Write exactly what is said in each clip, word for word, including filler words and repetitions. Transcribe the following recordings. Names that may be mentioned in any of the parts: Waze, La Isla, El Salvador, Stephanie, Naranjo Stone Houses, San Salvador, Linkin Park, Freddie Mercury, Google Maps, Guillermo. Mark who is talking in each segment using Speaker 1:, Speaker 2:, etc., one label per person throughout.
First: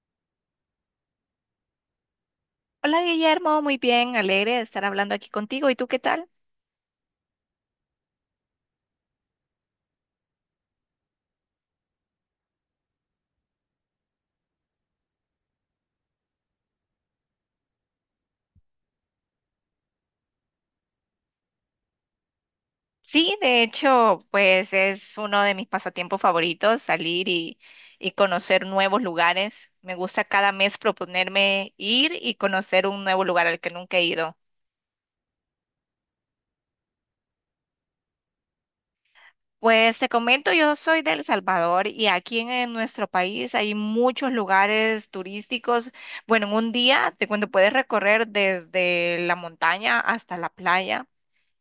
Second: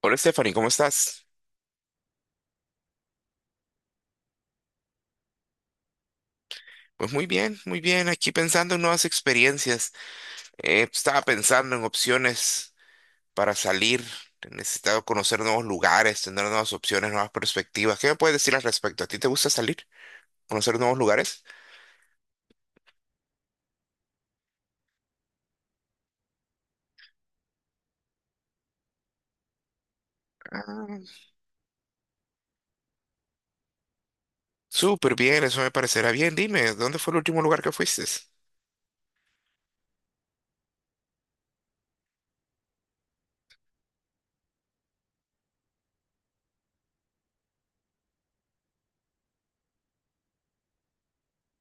Speaker 1: Hola Stephanie, ¿cómo estás?
Speaker 2: Hola Guillermo, muy bien, alegre de estar hablando aquí contigo. ¿Y tú qué tal?
Speaker 1: Pues muy bien, muy bien. Aquí pensando en nuevas experiencias. Eh, estaba pensando en opciones para salir. He necesitado conocer nuevos lugares, tener nuevas opciones, nuevas perspectivas. ¿Qué me puedes decir al respecto? ¿A ti te gusta salir? ¿Conocer nuevos lugares?
Speaker 2: Sí, de hecho, pues es uno de mis pasatiempos favoritos, salir y, y conocer nuevos lugares. Me gusta cada mes
Speaker 1: Ah,
Speaker 2: proponerme ir y conocer un nuevo lugar al que nunca he ido.
Speaker 1: súper bien, eso me parecerá bien. Dime, ¿dónde fue el último lugar que fuiste?
Speaker 2: Pues te comento, yo soy de El Salvador y aquí en, en nuestro país hay muchos lugares turísticos. Bueno, en un día te cuento, puedes recorrer desde la montaña hasta la playa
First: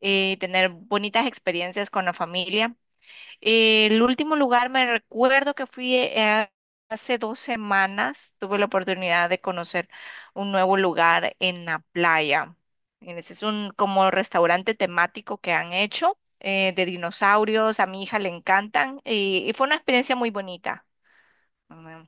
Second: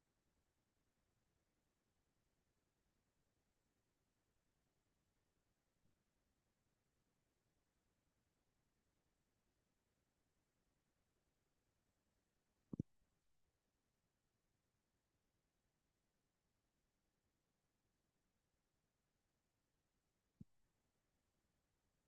Speaker 2: y tener bonitas experiencias con la familia. El último lugar me recuerdo que fui eh, hace dos semanas. Tuve la oportunidad de conocer un nuevo lugar en la playa. En este es un como restaurante temático que han hecho eh, de dinosaurios. A mi hija le encantan y, y fue una experiencia muy bonita. Mm,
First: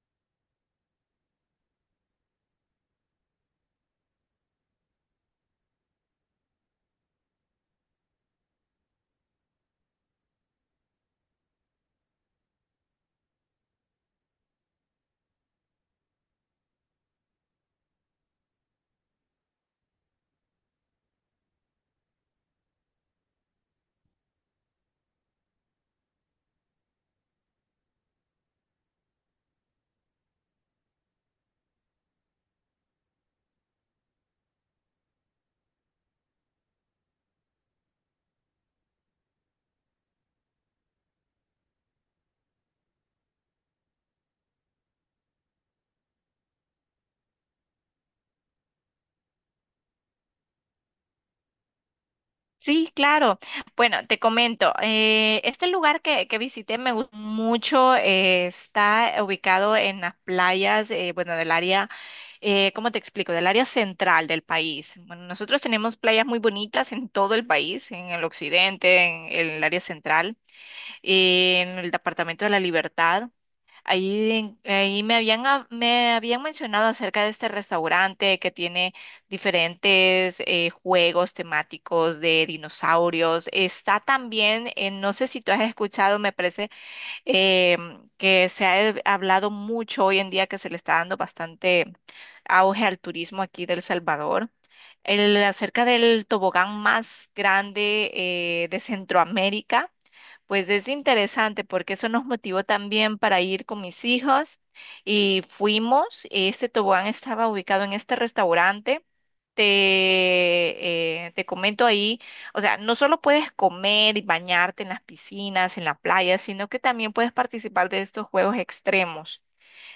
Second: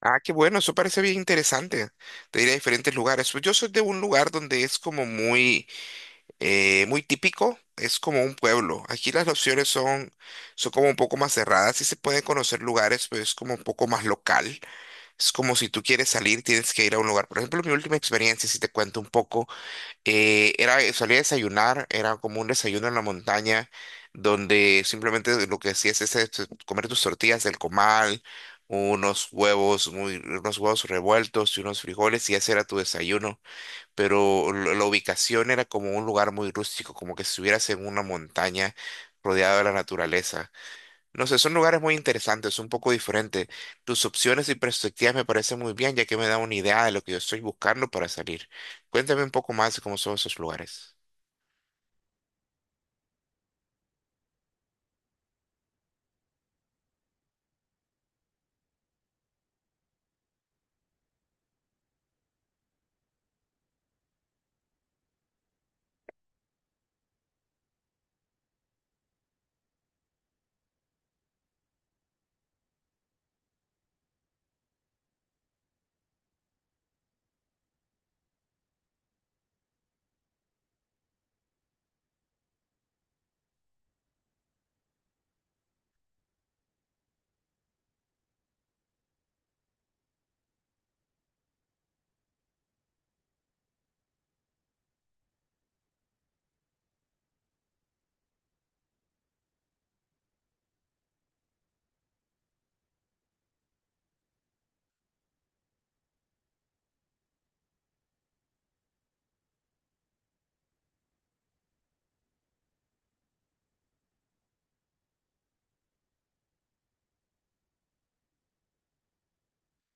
Speaker 1: Ah, qué bueno, eso parece bien interesante. Te diré a diferentes lugares. Pues yo soy de un lugar donde es como muy eh, muy típico, es como un pueblo. Aquí las opciones son, son como un poco más cerradas, sí se pueden conocer lugares, pero es como un poco más local. Es como si tú quieres salir, tienes que ir a un lugar. Por ejemplo, mi última experiencia, si te cuento un poco, eh, era salí a desayunar, era como un desayuno en la montaña, donde simplemente lo que hacías es este, comer tus tortillas del comal, unos huevos, muy, unos huevos revueltos y unos frijoles y ese era tu desayuno, pero lo- la ubicación era como un lugar muy rústico, como que si estuvieras en una montaña rodeada de la naturaleza. No sé, son lugares muy interesantes, un poco diferentes. Tus opciones y perspectivas me parecen muy bien, ya que me da una idea de lo que yo estoy buscando para salir. Cuéntame un poco más de cómo son esos lugares.
Speaker 2: Sí, claro. Bueno, te comento, eh, este lugar que, que visité me gustó mucho, eh, está ubicado en las playas, eh, bueno, del área, eh, ¿cómo te explico? Del área central del país. Bueno, nosotros tenemos playas muy bonitas en todo el país, en el occidente, en, en el área central, en el departamento de la Libertad. Ahí, en- ahí me habían, hab- me habían mencionado acerca de este restaurante que tiene diferentes eh, juegos temáticos de dinosaurios. Está también, eh, no sé si tú has escuchado, me parece em, que se ha eh, hablado mucho hoy en día que se le está dando bastante auge al turismo aquí del Salvador. El, acerca del tobogán más grande eh, de Centroamérica. Pues es interesante porque eso nos motivó también para ir con mis hijos y fuimos. Este tobogán estaba ubicado en este restaurante. Te, eh, te comento ahí, o sea, no solo puedes comer y bañarte en las piscinas, en la playa, sino que también puedes participar de estos juegos extremos.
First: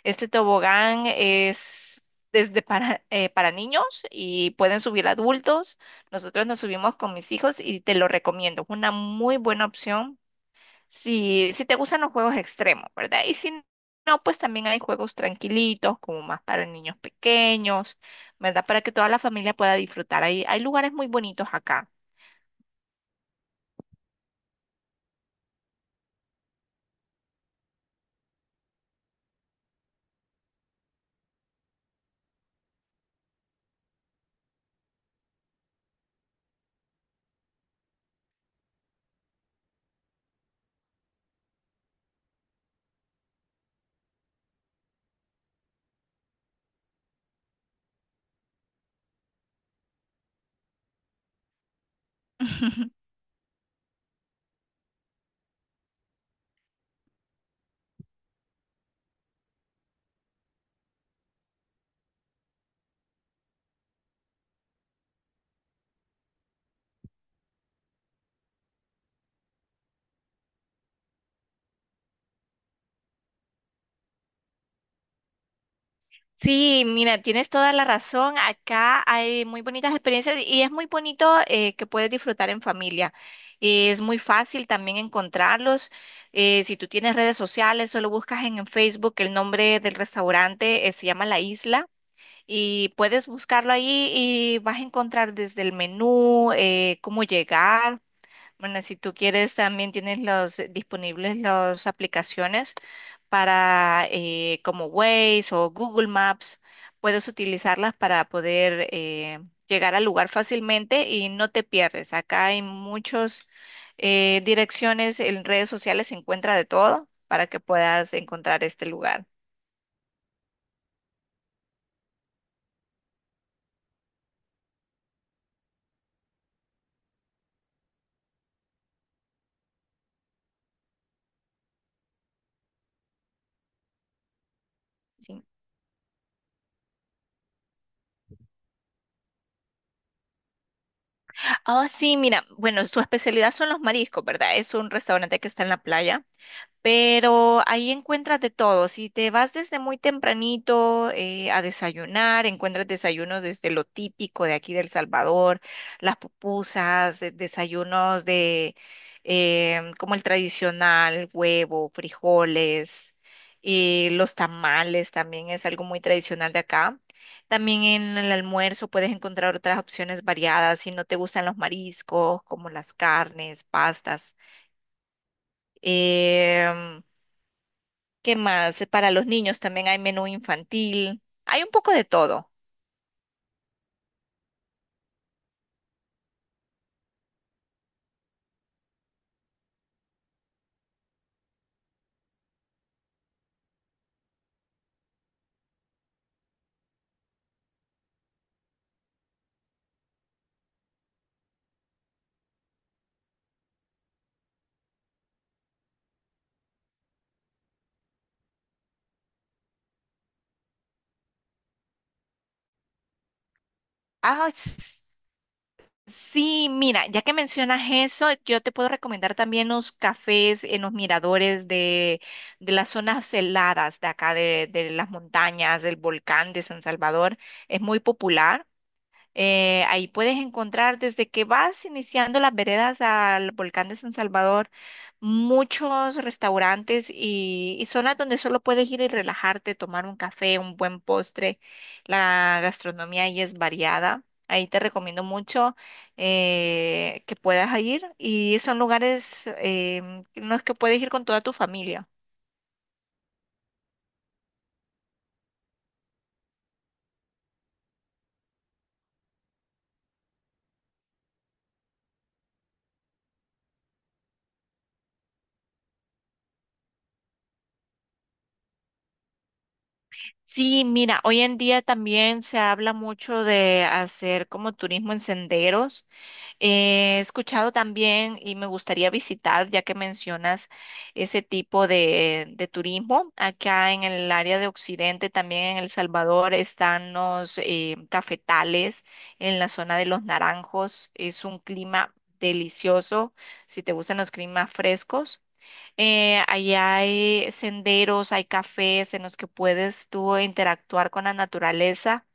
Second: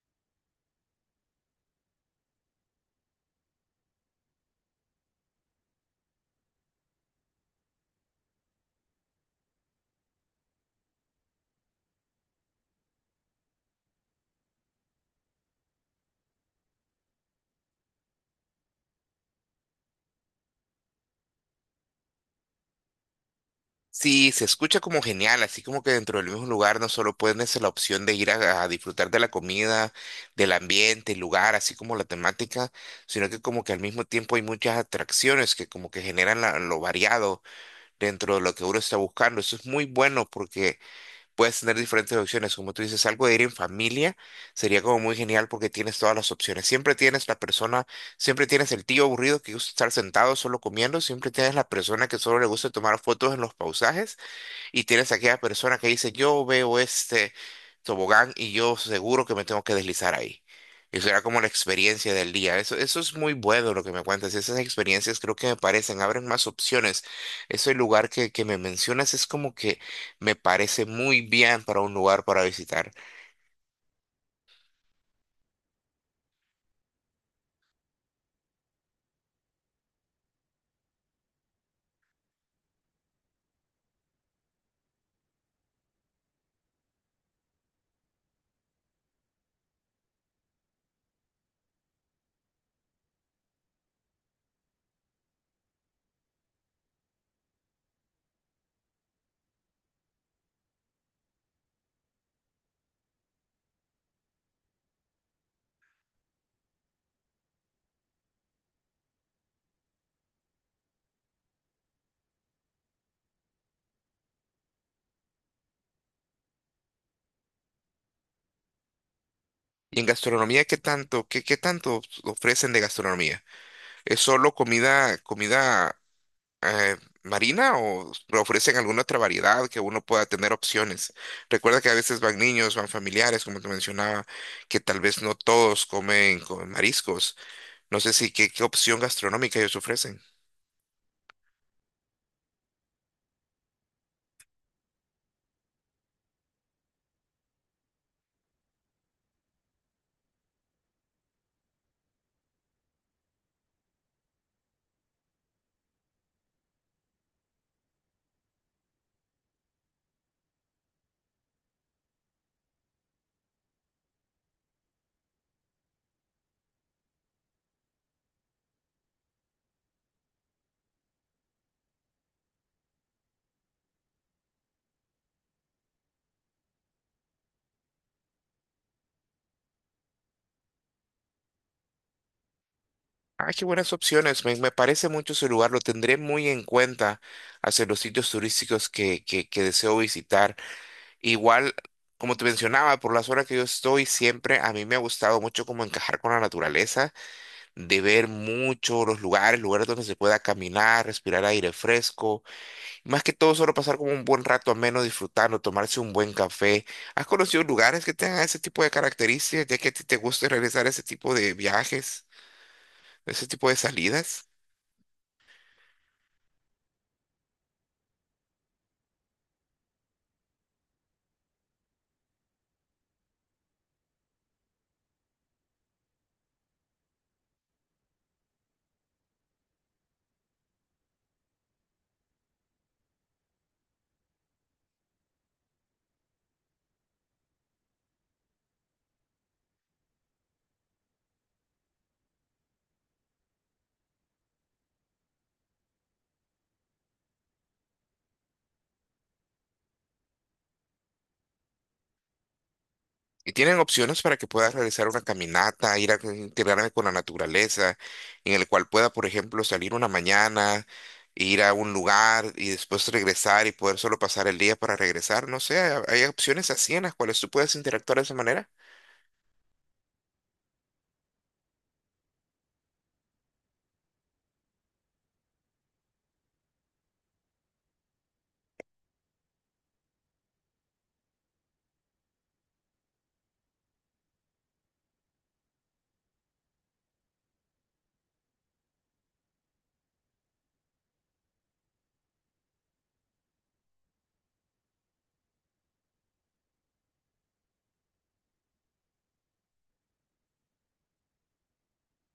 Speaker 2: Este tobogán es desde para, eh, para niños y pueden subir adultos. Nosotros nos subimos con mis hijos y te lo recomiendo. Es una muy buena opción si, si te gustan los juegos extremos, ¿verdad? Y si no, pues también hay juegos tranquilitos, como más para niños pequeños, ¿verdad? Para que toda la familia pueda disfrutar. Hay, hay lugares muy bonitos acá.
Speaker 1: Sí, se escucha como genial, así como que dentro del mismo lugar no solo puedes la opción de ir a, a disfrutar de la comida, del ambiente, el lugar, así como la temática, sino que como que al mismo tiempo hay muchas atracciones que como que generan la- lo variado dentro de lo que uno está buscando. Eso es muy bueno porque puedes tener diferentes opciones. Como tú dices, algo de ir en familia sería como muy genial porque tienes todas las opciones. Siempre tienes la persona, siempre tienes el tío aburrido que gusta estar sentado solo comiendo, siempre tienes la persona que solo le gusta tomar fotos en los pausajes. Y tienes aquella persona que dice, yo veo este tobogán y yo seguro que me tengo que deslizar ahí. Y será como la experiencia del día. Eso, eso es muy bueno lo que me cuentas. Esas experiencias creo que me parecen, abren más opciones. Ese lugar que, que me mencionas es como que me parece muy bien para un lugar para visitar.
Speaker 2: Sí, mira, tienes toda la razón. Acá hay muy bonitas experiencias y es muy bonito eh, que puedes disfrutar en familia. Es muy fácil también encontrarlos. Eh, si tú tienes redes sociales, solo buscas en, en Facebook el nombre del restaurante, eh, se llama La Isla. Y puedes buscarlo ahí y vas a encontrar desde el menú, eh, cómo llegar. Bueno, si tú quieres, también tienes los disponibles las aplicaciones para eh, como Waze o Google Maps. Puedes utilizarlas para poder eh, llegar al lugar fácilmente y no te pierdes. Acá hay muchas direcciones, en redes sociales se encuentra de todo para que puedas encontrar este lugar.
Speaker 1: ¿Y en gastronomía qué tanto, qué, qué tanto ofrecen de gastronomía? ¿Es solo comida, comida eh, marina o ofrecen alguna otra variedad que uno pueda tener opciones? Recuerda que a veces van niños, van familiares, como te mencionaba, que tal vez no
Speaker 2: Sí.
Speaker 1: todos comen con mariscos. No sé si qué, qué opción gastronómica ellos ofrecen.
Speaker 2: Ah, sí, mira, bueno, su especialidad son los mariscos, ¿verdad? Es un restaurante que está en la playa pero ahí encuentras de todo. Si te vas desde muy tempranito eh, a desayunar, encuentras desayunos desde lo típico de aquí del Salvador, las pupusas, de- desayunos de em, como el tradicional, huevo, frijoles, y los tamales también es algo muy tradicional de acá. También en el almuerzo puedes encontrar otras opciones variadas si no te gustan los mariscos, como las carnes, pastas. Em, ¿Qué más? Para los niños también hay menú infantil. Hay un poco de todo.
Speaker 1: Ah, qué buenas opciones. Me, me parece mucho ese lugar. Lo tendré muy en cuenta hacia los sitios turísticos que, que, que deseo visitar. Igual, como te mencionaba, por las horas que yo estoy, siempre a mí me ha gustado mucho como encajar con la naturaleza, de ver mucho los lugares, lugares donde se pueda caminar, respirar aire fresco, y más que todo solo pasar como un buen rato ameno disfrutando, tomarse un buen café. ¿Has conocido lugares que tengan ese tipo de características, ya que a ti te gusta realizar ese tipo de viajes, ese tipo de salidas?
Speaker 2: Ah, s- sí, mira, ya que mencionas eso, yo te puedo recomendar también los cafés en los miradores de, de las zonas heladas de acá, de, de las montañas, del volcán de San Salvador. Es muy popular. Eh, ahí puedes encontrar desde que vas iniciando las veredas al volcán de San Salvador, muchos restaurantes y, y zonas donde solo puedes ir y relajarte, tomar un café, un buen postre. La gastronomía ahí es variada. Ahí te recomiendo mucho eh, que puedas ir y son lugares em, en los que puedes ir con toda tu familia.
Speaker 1: Y tienen opciones para que puedas realizar una caminata, ir a integrarme con la naturaleza, en el cual pueda, por ejemplo, salir una mañana, ir a un lugar y después regresar y poder solo pasar el día para regresar. No sé, ha- hay opciones así en las cuales tú puedes interactuar de esa manera.
Speaker 2: Sí, mira, hoy en día también se habla mucho de hacer como turismo en senderos. He escuchado también y me gustaría visitar, ya que mencionas ese tipo de, de turismo, acá en el área de Occidente, también en El Salvador, están los eh, cafetales en la zona de Los Naranjos. Es un clima delicioso si te gustan los climas frescos. Eh, ahí hay senderos, hay cafés en los que puedes tú interactuar con la naturaleza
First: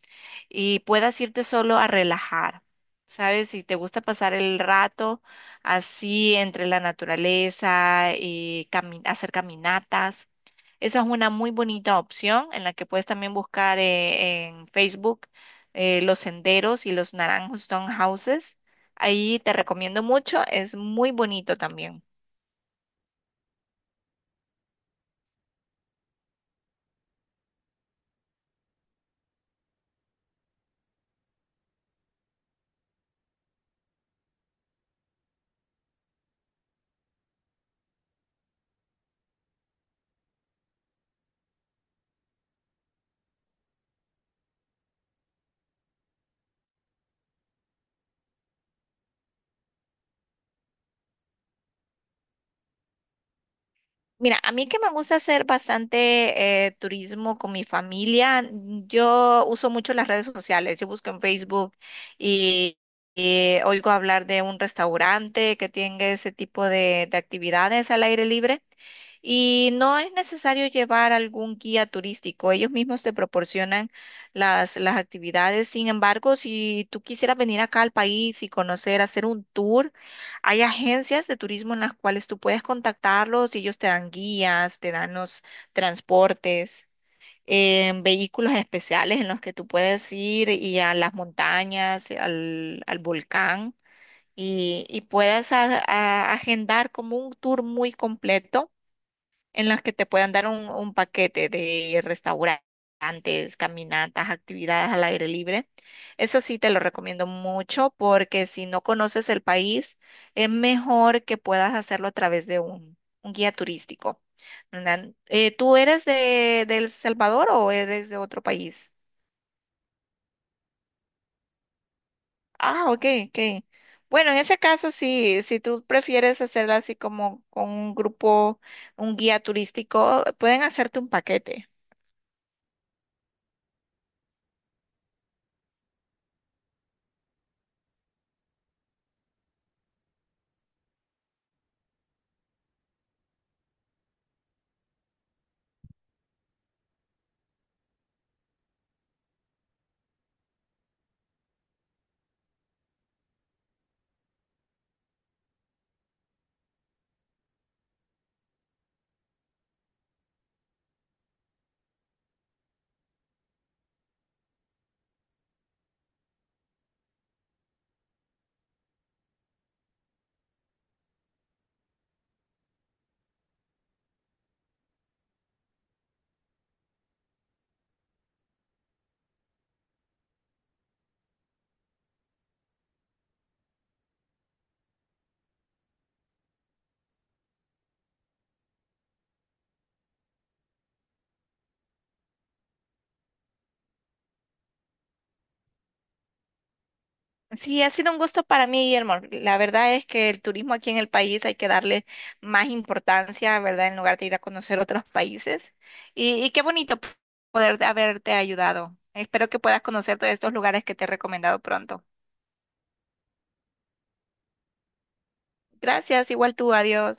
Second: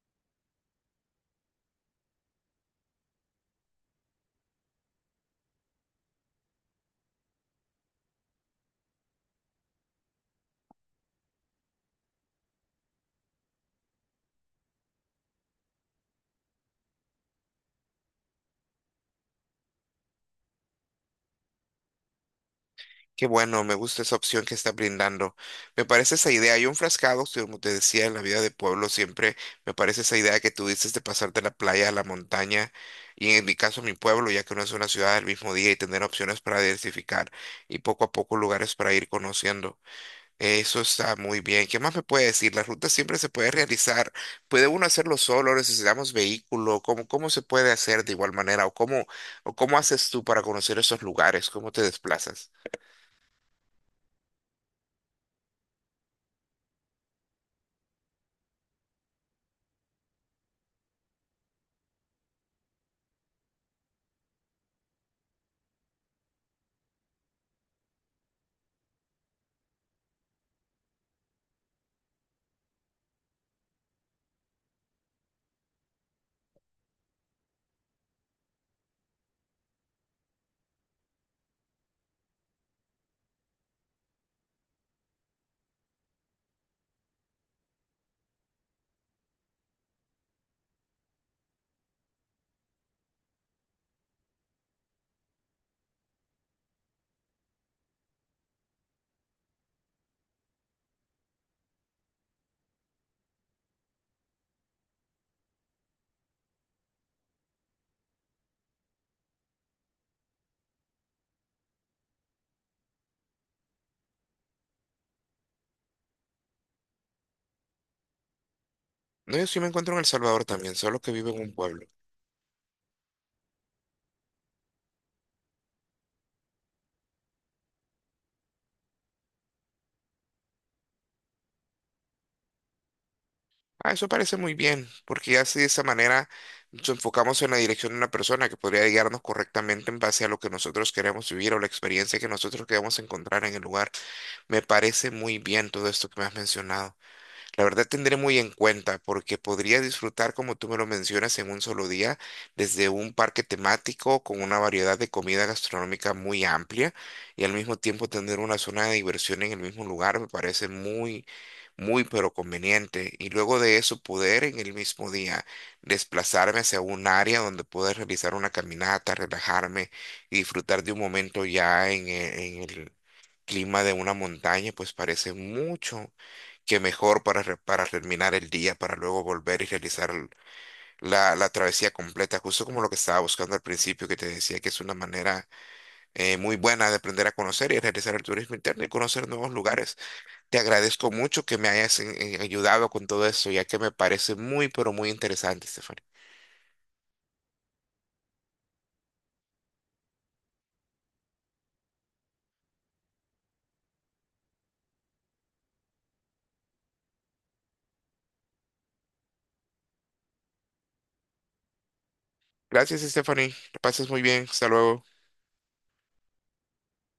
Speaker 2: y puedas irte solo a relajar. ¿Sabes? Si te gusta pasar el rato así entre la naturaleza, eh, cami- hacer caminatas, esa es una muy bonita opción en la que puedes también buscar eh, en Facebook eh, los senderos y los Naranjo Stone Houses. Ahí te recomiendo mucho, es muy bonito también.
Speaker 1: Qué bueno, me gusta esa opción que está brindando. Me parece esa idea. Yo enfrascado, sí, como te decía, en la vida de pueblo, siempre me parece esa idea que tú dices de pasar de la playa a la montaña y en mi caso mi pueblo, ya que no es una ciudad del mismo día, y tener opciones para diversificar y poco a poco lugares para ir conociendo. Eso está muy bien. ¿Qué más me puede decir? La ruta siempre se puede realizar. ¿Puede uno hacerlo solo? ¿Necesitamos vehículo? ¿Cómo, cómo se puede hacer de igual manera? ¿O cómo, o cómo haces tú para conocer esos lugares? ¿Cómo te desplazas?
Speaker 2: Mira, a mí que me gusta hacer bastante eh, turismo con mi familia, mm, yo uso mucho las redes sociales, yo busco en Facebook y, y oigo hablar de un restaurante que tiene ese tipo de, de actividades al aire libre y no es necesario llevar algún guía turístico, ellos mismos te proporcionan las, las actividades, sin embargo, si tú quisieras venir acá al país y conocer, hacer un tour, hay agencias de turismo en las cuales tú puedes contactarlos y ellos te dan guías, te dan los transportes, eh, vehículos especiales en los que tú puedes ir y a las montañas, al, al volcán y, y puedes a- a- agendar como un tour muy completo en las que te puedan dar un, un paquete de restaurantes, caminatas, actividades al aire libre. Eso sí te lo recomiendo mucho porque si no conoces el país, es mejor que puedas hacerlo a través de un, un guía turístico, ¿verdad? Eh, ¿tú eres de, de El Salvador o eres de otro país?
Speaker 1: No, yo sí me encuentro en El Salvador también, solo que vivo en un pueblo.
Speaker 2: Ah, ok, ok. Bueno, en ese caso sí, si tú prefieres hacerlo así como con un grupo, un guía turístico, pueden hacerte un paquete.
Speaker 1: Ah, eso parece muy bien, porque ya así de esa manera nos enfocamos en la dirección de una persona que podría guiarnos correctamente en base a lo que nosotros queremos vivir o la experiencia que nosotros queremos encontrar en el lugar. Me parece muy bien todo esto que me has mencionado. La verdad tendré muy en cuenta porque podría disfrutar, como tú me lo mencionas, en un solo día, desde un parque temático con una variedad de comida gastronómica muy amplia y al mismo tiempo tener una zona de diversión en el mismo lugar me parece muy, muy pero conveniente. Y luego de eso poder en el mismo día desplazarme hacia un área donde pueda realizar una caminata, relajarme y disfrutar de un momento ya en e- en el clima de una montaña, pues parece mucho que mejor para, re- para terminar el día, para luego volver y realizar l- la, la travesía completa, justo como lo que estaba buscando al principio, que te decía que es una manera eh, muy buena de aprender a conocer y realizar el turismo interno y conocer nuevos lugares. Te agradezco mucho que me hayas eh, ayudado con todo esto, ya que me parece muy, pero muy interesante, Stephanie.
Speaker 2: Sí, ha sido un gusto para mí, Guillermo. La verdad es que el turismo aquí en el país hay que darle más importancia, ¿verdad? En lugar de ir a conocer otros países. Y, y qué bonito p- poder haberte ayudado. Espero que puedas conocer todos estos lugares que te he recomendado pronto.
Speaker 1: Gracias, Stephanie. Que pases muy bien. Hasta luego.
Speaker 2: Gracias, igual tú, adiós.